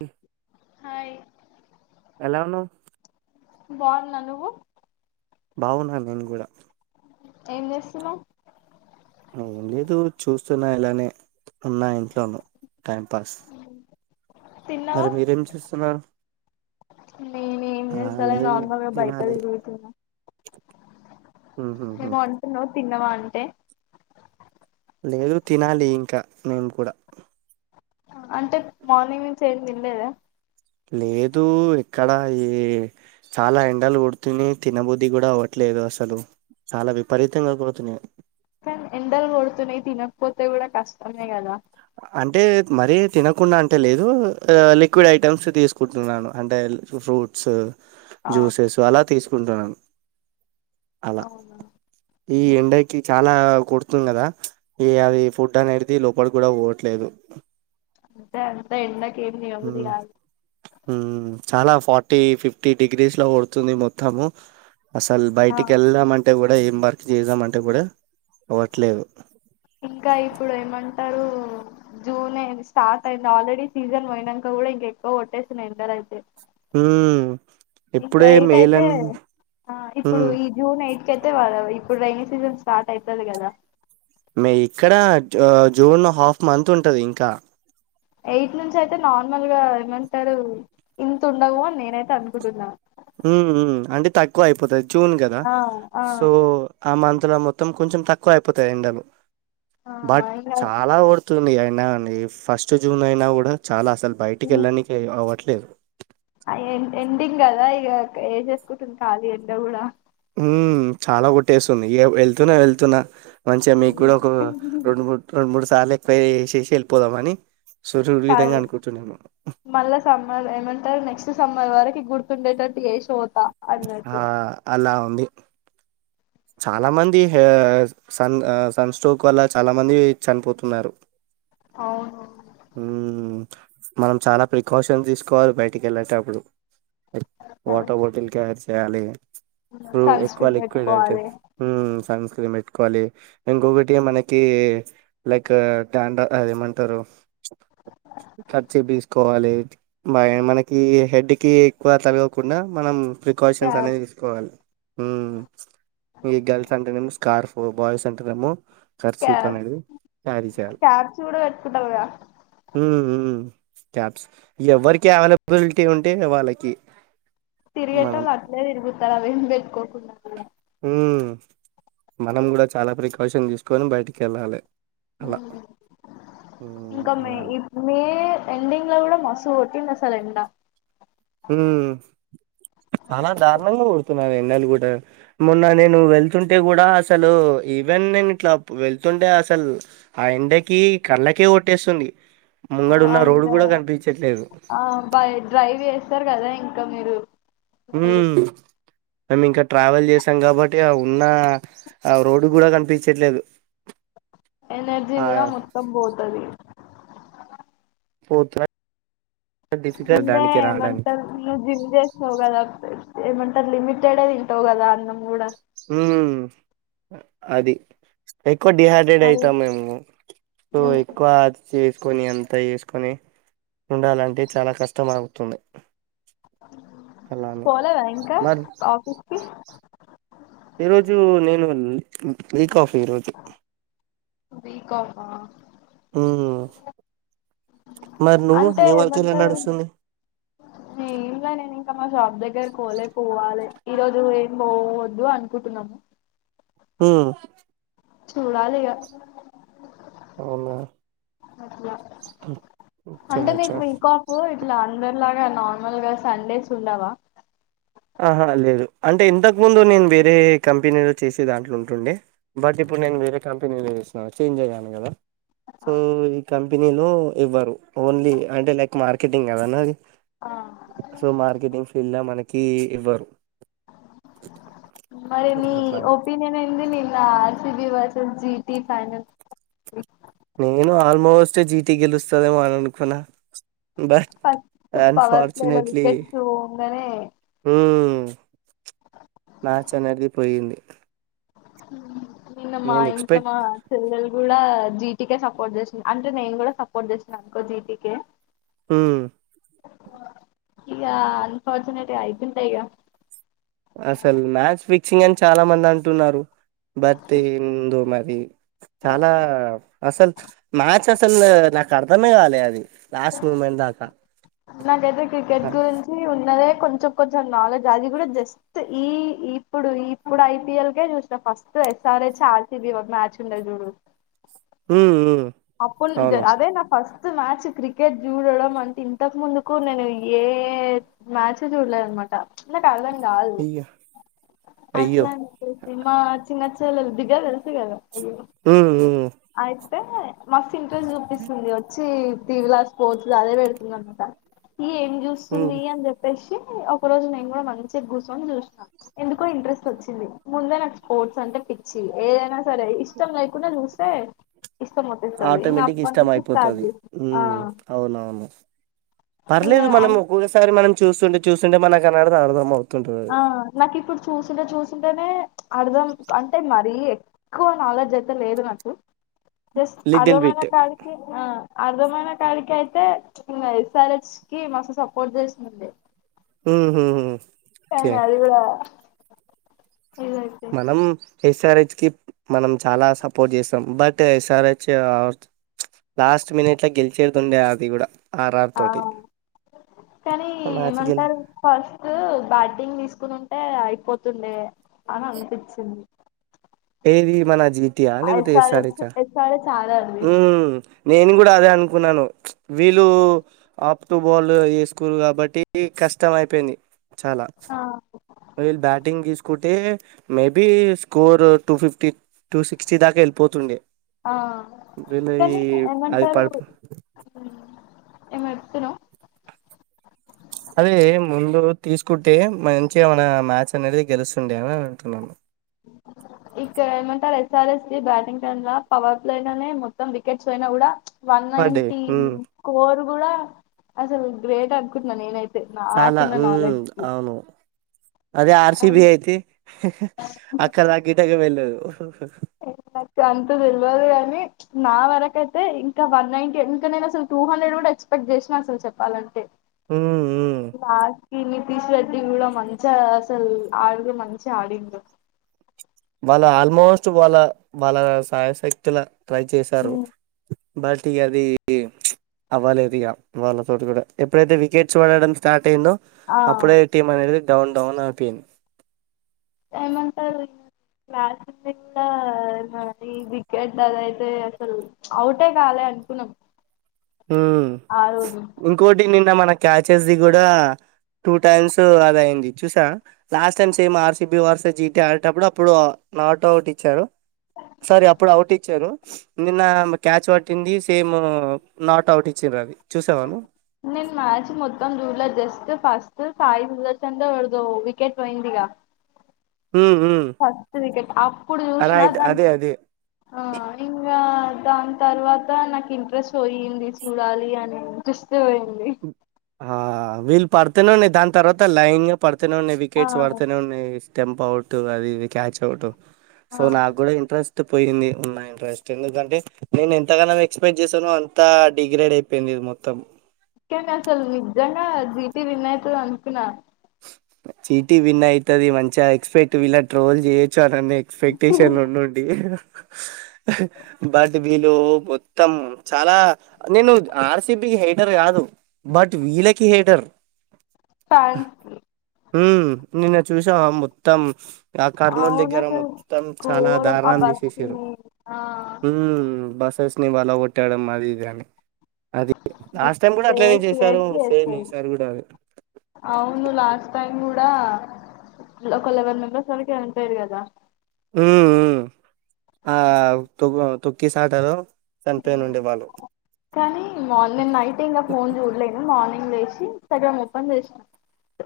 హ హాయ్ ఎలా ఉన్నావు బాగున్న నువ్వు బావున్నాను నేను కూడా ఏం చేస్తున్నావ్ లేదు చూస్తున్నా ఇలానే ఉన్నా ఇంట్లోనూ టైంపాస్ తిన్నావా మరి మీరేం చూస్తున్నారు నేను ఏం చేస్తల నార్మల్గా బయట తినాలి తిరుగుతున్న ఉహుహు ఏమో అంటున్నావ్ తిన్నావా అంటే లేదు తినాలి ఇంకా నేను కూడా అంటే మార్నింగ్ నుంచి ఏం తినలేదా లేదు ఇక్కడ ఈ చాలా ఎండలు కొడుతున్నాయి, తినబుద్ధి కూడా అవ్వట్లేదు. అసలు చాలా విపరీతంగా పోతున్నాయి. కానీ ఎండలు కొడుతున్నాయి, తినకపోతే కూడా కష్టమే కదా. అంటే మరీ తినకుండా అంటే లేదు లిక్విడ్ ఐటమ్స్ తీసుకుంటున్నాను. అంటే ఫ్రూట్స్ ఆ జ్యూసెస్ అల తీసు కుండన్ అలా అవునా ఈ ఎండకి చా లా కోడుతుంది. కదా ఇగ అది ఫుడ్ అనేది లోపలి కూడా పోవట్లేదు అంతే అంతే ఎండకి ఎమ్ తినబుద్ధి ఉమ్ కాదు. ఉమ్ చాలా ఫార్టీ ఫిఫ్టీ డిగ్రీస్లో కోడుతుంది. మొత్తము అసల్ ఆ, బయటికి వెళ్దాం అంటే కూడా ఏం వర్క్ చేద్దాం అంటే కూడా అవ్వట్లేదు అంటారు జూన్ నెల్ స్టార్ట్ అయింది ఆల్రెడీ సీజన్ పోయినంకా కూడా ఇంక ఎక్కువ కొట్టేస్తున్నాయి. ఎండాలు అయితే హు ఇంకా ఎయిట్ అయితే ఆ ఇప్పుడు ఉమ్ ఈ జూన్ ఎయి [unintelligible] ఇప్పుడు రేణి సీజన్ స్టార్ట్ అయితది గదా మే ఇక్కడ జూన్ హాఫ్ మంత్ ఉంటది ఇంకా ఎయిట్ నుంచి అయితే నార్మల్ గా ఏమంటారూ ఇంతుండవు అని నేనైతే అనుకుంటున్నా హ్ హ్ అంటే తక్కువ అయిపోతది జూన్ కదా ఆ ఆ సో ఆ మంత్ లో మొత్తం కొంచెం తక్కువ అయిపోతాయి ఎండలు ఆ బట్ ఇంకా చాలా కొడుతుంది నో అండి ఫస్ట్ జూన్ అయినా కూడా చాలా ఆస్ ల్ బయటికి ఉమ్, వెళ్ళనికే అవ్వట్లే లేదు ఆ ఎం ఎండింగ్ గదా ఇగా ఏసేసుకుంటుంది ఖాళీ ఎండ కూడా హూమ్ చాలా కొట్టేస్తుంది ఇగ వెళ్తున్నా వెళ్తున్నా మంచిగా మీకు కూడా ఉమ్. ఒక రెండు మూడు రెండు మూడు సార్లు ఏ [unintelligible] ఏసేసి వెళ్ళిపోదామని సుదృఢంగా కాదూ అనుకుంటున్నాను మళ్ళా సమ్మర్ ఏమంటారు నెక్స్ట్ సమ్మర్ వరకి గుర్తుండేటట్టు చేసి పో ఆ అలా ఉంది చాలా మంది సన్ సన్ స్ట్రోక్ వల్ల చాలా మంది చనిపోతున్నారు. అవును హ్మ్ మనం చాలా ప్రికాషన్ తీసుకోవాలి బయటికి వెళ్ళేటప్పుడు వాటర్ బాటిల్ క్యారీ చేయాలి ప్పుడు సన్ ఎక్కువ స్క్రీన్ లిక్విడ్ అంటే పెట్టుకోవాలి హ్ సన్ స్క్రీన్ పెట్టు కోవాలి ఇంకొకటి మనకి లైక్ ట్యాండా అదేమంటారు కర్చీఫ్ తీసుకోవాలి మనకి హెడ్, కి ఎక్కువ తలగకుండా మనం, ప్రికాషన్స్ క్యాబ్ అనేవి తీసుకోవాలి, హు ఈ గర్ల్స్ అంటేనే స్కార్ఫ్ బాయ్స్ అంటేనేమో, కర్చిపు క్యాబ్ అనేది క్యారీ చేయాలి క్యాప్స్ కూడా పెట్టుకుంటారు కదా హు హు క్యాప్స్ ఎవరికి అవైలబిలిటీ ఉంటే వాళ్ళకి, తిరిగే మనం టోళ్లు అట్లే తిగుతారు అవి ఏం పెట్టుకోకుండా, ఉ మనం కూడా చాలా ప్రికాషన్ తీసుకొని బయటికి వెళ్ళాలే, ఉమ్, ఇంకా మే అలా మే ఎండింగ్ లో కూడా మస్తు, మస్తు కొట్టిందా అసలు ఎండా, హ్మ్ నా ఎండలు కూడా మొన్న నేను వెళ్తుంటే కూడా, అసలు ఈవెన్. నేను ఇట్లా వెళ్తుంటే అసలు ఆ ఎండకి కళ్ళకే కొట్టేస్తుంది, ముంగడున్న అండ్ రోడ్డు గూడా కనిపించట్లేదు బై డ్రైవ్ చేసు చేస్తారు కదా ఇంకా మీరు, హు అసలు మేము ఇంకా ట్రావెల్ చేసాం కాబట్టి ఉన్న రోడ్ కూడా కనిపించట్లేదు, ఎనర్జీ ఆ కూడా మొత్తం పోతాది, పోత ముందే ఎమంటారు ను జిమ్ చేస్త కదా, ఏమంటారు లిమిటెడె తింటావు కదా అన్నం కూడా, హు అది, ఎక్కువ డిహైడ్రేట్ మళ్ళీ అయితాం మేము సో ఎక్కువ అది చే కని అంత చేసుకొని ఉండాలంటే చాలా కష్టమగుతుంది, పోలేదా ఇంకా మరి ఆఫీస్ కి ఈ రోజు నేను వీక్ ఆఫ్, ఈరోజు వీక్ అఫ్ హ, మరి నువ్వు అంటే నీ వర్క్ ఎలా ఏమంట నడుస్తుంది నే ఇంగా నేను ఇంకా మా షాప్ దగ్గరకి పోలే పోవాలే, ఈ రోజు ఏం పోవద్దు అనుకుంటున్నాము, హు చూడాలిగా అవునా అట్లా అచ్చా అంటే మీకు అచ్చా వీక్ అఫ్ ఇట్లా అందరిలాగా అ నార్మల్ గా సండేస్ ఉండవా, ఆహా లేదు అంటే ఇంతకుముందు. నేను వేరే కంపెనీలో చేసే దాంట్లో ఉంటుండే. బట్ ఇప్పుడు నేను వేరే కంపెనీలో చేసినాను. చేంజ్ అయ్యాను కదా, సో విల్ కం [unintelligible] లో ఇవ్వారు ఓన్లీ అంటే లైక్ మార్కెటింగ్ కాద నాది ఆ సో మార్కెటింగ్ ఫీడ్ల మనక్ కి ఇవ్వరు మరి నీ అట్లాని ఒపీనియన్ ఏంది నిన్న సుజి వాట్సాప్ జీటి ఫైనల్ నేను ఆల్మోస్ట్ జీటి గెలుస్తదేమో అన్నానుకున్నా బట్ ఫస్ట్ పవర్ ప్లే లో అన్ఫార్చునేట్లీ వికెట్స్ పోంగనే ప్చ్ మ్యాచ్ అనేర్ది పోయింది హ్మ్ నిన్న మా నేను ఇంట్లో ఎక్స్పెక్ట్ మా చెల్లెలు కూడా జీటికే సపోర్ట్ జెస్నా అంటే నేను కూడా సపోర్ట్ జెస్నా అనుకో జీటికే హ్మ్ ఈగా అన్ఫార్చునేట్ అయిపోయిందిలే ఇక అసలు మ్యాచ్ ఫిక్సింగ్ అని చాలా మంది అంటున్నారు బర్త్ ఏందో మరి చాలా అసలు మ్యాచ్ అసలు నాకు అర్థమే కాలే అది లాస్ట్ మూమెంట్ దాకా నాకైతే క్రికెట్ గురించి ఉన్నదే కొంచెం కొంచెం నాలెడ్జ్ అది కూడా జస్ట్ ఈ ఇప్పుడు ఇప్పుడు ఐపిఎల్కే చూస్నా ఫస్ట్ ఎస్ఆర్ హెచ్ ఆర్సిబి ఒక మ్యాచ్ ఉండదిచూడు ఉమ్ ఉమ్ అప్పుల్ అవును అదే నా ఫస్ట్ మ్యాచ్ క్రికెట్ జూడడం అంటే ఇన్ ఇంతకు ముందుకు నేను ఏ మ్యాచ్ చూడలేద్నమాట ప్చ్ నాక్ [unintelligible] [unintelligible] అయ్యో అయ్యో అట్లా అని జెప్పేసి మా చిన్న పోలేదు బీగల్ తెలుసు కాద హ్మ్ హ్మ్ మస్తు ఇంట్రెస్ట్ చూపిస్తుంది వచ్చి టీవ్లాస్ కోచ్చు అదే పెడుతుందన్నా త ఏం ఉమ్ చూస్తుంది అని చెప్పేసి ఒక రోజు నేను కూడా మంచిగా కూర్చొని చూసాను ఎందుకో ఇంట్రెస్ట్ వచ్చింది ముందే నాకు స్పోర్ట్స్ అంటే పిచ్చి ఏదైనా సరే ఇష్టం లేకుండా జూస్ సేయ్ ఆటోమేటిక్ ఇష్టం అయిపోతాది చేసి ఆ హ్మ్ అవునవును ఇగ పర్లేదు మనం అన్ ఒక్కొక్కసారి మనం చూస్తుంటే చూసింటే మనకు [inaudible] అర్థమవుతు ఆ నాకు ఇప్పుడు చూసింటే చూసింటేనే అర్థం అంటే మరీ ఎక్కువ నాలెడ్జ్ అయితే లేదు నాకు జస్ట్ లిటిల్ అర్ధమైన బిట్ కాడికి అర్ధమైన కాడికి అయితే ఎస్ఆర్చ్ కి మస్తు సపోర్ట్ చేసుండే హు హు కానీ అది కూడా ఇదయిపోయింది మనం ఎస్ఆర్ హెచ్ మనం చాలా సపోర్ట్ చేస్తాం but SRH last minute లో గెలిచేదుండే అది కూడా ఆర్ఆర్ ఆ తోటి కానీ మ్యాచ్ గెల్ ఏమంటారు ఫస్ట్ టు బ్యాటింగ్ తీసుకొనుంటే అయిపోతుండే అని అనిపించింది ఇది మన జి తి ఆ లేదా ఎస్ఆర్ ఎస్ఆర్హెచ్ హెచ్ ఆ ఎస్ఆర్హెచ్ ఆడాలి ఓ నేను కూడా అదే అనుకున్నాను వీళ్ళు అప్ టు బాల్ ఏసుకుర్రు కాబట్టి కష్టం అయిపోయింది చాలా ఆ ఒవేళ బ్యాటింగ్ తీసుకుం టే maybe score two fifty two sixty దాకా వెళ్ళిపోతుండే ఆ వీళ్లది కానీ అది ఏమంటారు పడుపు ఏమో చెప్తున్నావ్ అదే ముందు తీసుకుంటే మంచిగేమన మ్యాచ్ అనేది గెలుస్తుండే అని అంటున్నాము ఇక్కడ ఏమంటారు ఎస్ఆర్ఎచ్ కి బ్యాటింగ్ టైమ్లా పవర్ ప్లేలోనే మొత్తం వికెట్స్ పోయినా కూడా పడ్డే వన్నైన్టీ హ్మ్ స్కోర్ కూడా అసలు గ్రేట్ అనుకుంటున్నా నేనుతే చాలా ఉమ్ అవును అదే ఆర్సీబి అయితే అక్కడ దాక గిటగా వెళ్ళేదు ే [unintelligible] నాకు అంత తెలియదు కానీ నా వరకయితే ఇంకా వన్ నైంటీ ఇంకా నేను అసలు టూ హండ్రెడ్ కూడా ఎక్స్పెక్ట్ చేసినా అసలు చెప్పాలంటే ఉమ్ ఉమ్ ఈ నితీష్ రెడ్డి కూడా మంచిగా అసలు ఆడితే మంచిగా ఆడిండు వాళ్ళ ఆల్మోస్ట్ వాళ్ళ వాళ్ళ సాయశక్తుల ట్రై చేశారు బట్ ఇక అది అవ్వలేదు ఇక వాళ్ళతోటి కూడా ఎప్పుడైతే వికెట్స్ పడడం స్టాట్ ండో ఆ అప్పుడే టీం అనేది డౌన్ డౌన్ అయిపోయింది ఏమంటారు లాస్ట్ [inaudible] ఈ వికెట్ అద అయితే అసలు ఔటే కాలే అనుకున్నాం హ్మ్ ఆ రోజు ఇంకోటి నిన్న మన క్యాచస్ ది కూడా టూ టైమ్స్ అది అయింది చూసా last time same RCB versus GT ఆడేటప్పుడు అప్పుడు నాట్ అవుట్ ఇచ్చారు సారీ అప్పుడు అవుట్ ఇచ్చారు నిన్న క్యాచ్ పట్టింది సేమ్ నాట్ అవుట్ ఇచ్చిండ్రు అది చూసావా నువ్వు నేను మ్యాచ్ మొత్తం చూడలేదు జస్ ఫస్ట్ సాయి ఎవరితో వికెట్ పోయింది గా హ్మ్ హ్మ్ ఆ అరే అయితే అదే అదే ఆ ఇంగా దాని తర్వాత నాకు ఇంట్రెస్ట్ పోయింది చూడాలి అనే ఇంట్రెస్ట్ పోయింది ఆ వీళ్ళు పడుతునే ఉన్నాయ్ దాని తర్వాత లైన్ గా పడు తూనే ఉన్నాయి ఆ వికెట్స్ వాడుతనే ఉన్నాయ్ టెంపౌటు అవి ఇవి క్యాచ్ అవుటు సో ఆ నాకు కూడా ఇంట్రెస్ స్ట్ పోయింది ఉన్న ఇంట్రెస్ట్ ఎందుకంటే నేను ఎంతగనం ఎక్స్పెక్ట్ చేసానో అంత డిగ్రేడ్ అయిపోయింది ఇది మొత్తం కెండ్ అసలు నిజ్ నిజంగా జీ టి విన్ తు అనుకున్నా చీ టీ విన్న అయితది మంచిగా ఎక్స్పెక్ట్ ఇలా ట్రోల్ చేయొచ్చు సడన్ ఎక్స్పెక్టేషన్ ఉండుండి బట్ వీల్ మొత్తం చాలా నేను ఆర్ సి బి కి హేటర్ కాదు బట్ వీళకి హేటర్ ఫన్సు హ్మ్ నిన్న చూసావ మొత్తం ఆ కర్నూలు అవును దగ్గర అసలు మొత్తం చాలా ఘోరం ఆ దారుణం చేసేసిర్రు బస్సుని ఆ హ్మ్ బస్సెస్ ని బలా కొట్టడం అది ఇది అని అది లాస్ట్ టైమ్ మొత్తం కూడా అట్లనే వేస్ట్ చేశారు వేస్ట్ సేమ్ చేస్తారు ఈసారి కూడా అది అవును లాస్ట్ టైం కూడా ఒక లెవెన్ నెంబర్స్ వరికి వెళ్లిపోఇర్రు కదా హ్మ్ హ్మ్ ఆ తొవ్వ తొక్కిసాటలో చనిపోయినుండే వాళ్ళు కానీ మార్నింగ్ నైట్ ఇంకా ఫోన్ చూడలేను మార్నింగ్ చేసి సగం ఓపెన్ చేసిన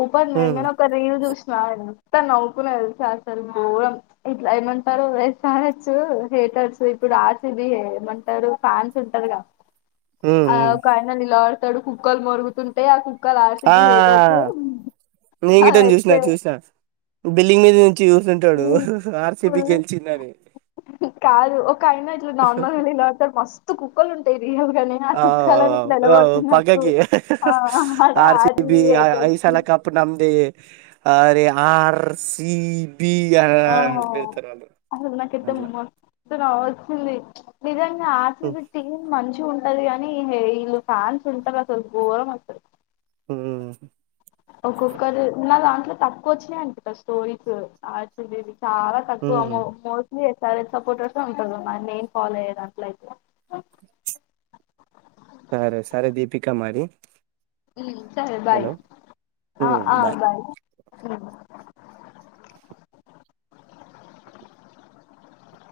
ఓపెన్ ఉమ్ చెయంగానే ఒక రీల్ చూసినా నేను ఇంత నవ్వుకుని చేస్తారు మూరం ఇట్లా ఏమంటారు [unintelligible] ఇప్పుడు ఆర్సిబి ఏమ టారు ఫ్యాన్స్ ఉంటారుగా ఉమ్ ఆ ఉమ్ [unintelligible] [unintelligible] కుక్కలు మరుగుతుంటే ఆ కు క్లాస్ ఆ పీకేటట్టు అదే బిల్లింగ్ మీద చూస్తుంటాడు ఆర్సిబి గెలిచిందని కాదు ఒక అయినా ఇట్లా నార్మల్గా [unintelligible] మస్తు కుక్కలు ఉంటాయి రియల్ గానే ఆ కుక్కలుని ఇట్లా ఎలా పడుతున్నట్టు ఆ ఆర్ సి బి ఆర్సిబి ఇగ హేటర్స్ ఇసాలా కప్పు మందే అరే ఆర్ సి బి ఆ వెళ్తారు అట్లా చిందు నీజాంగా ఆర్ సి ఉమ్ బి టీమ్ మంచిగా ఉ సరే గానీ ఇల్లు ఫ్యాన్స్ ఉంటార అసలు గోరం అసలు మ్మ్ ఒక్కొక్కరు నా దాంట్లో తక్కువ వచ్చినాయింట స్టోరీస్ ఆర్ సి బి వి చాలా తక్కువ మో ఉమ్. మోస్ట్లీ చాలా సపోర్టర్స్ ఉంటుంది మరి నేను ఫాలో అయ్యేదంట్లో అయితే సరే సరే దీపికా మరి ఇ సరే బాయ్ హలో ఆ ఆ బాయ్ అ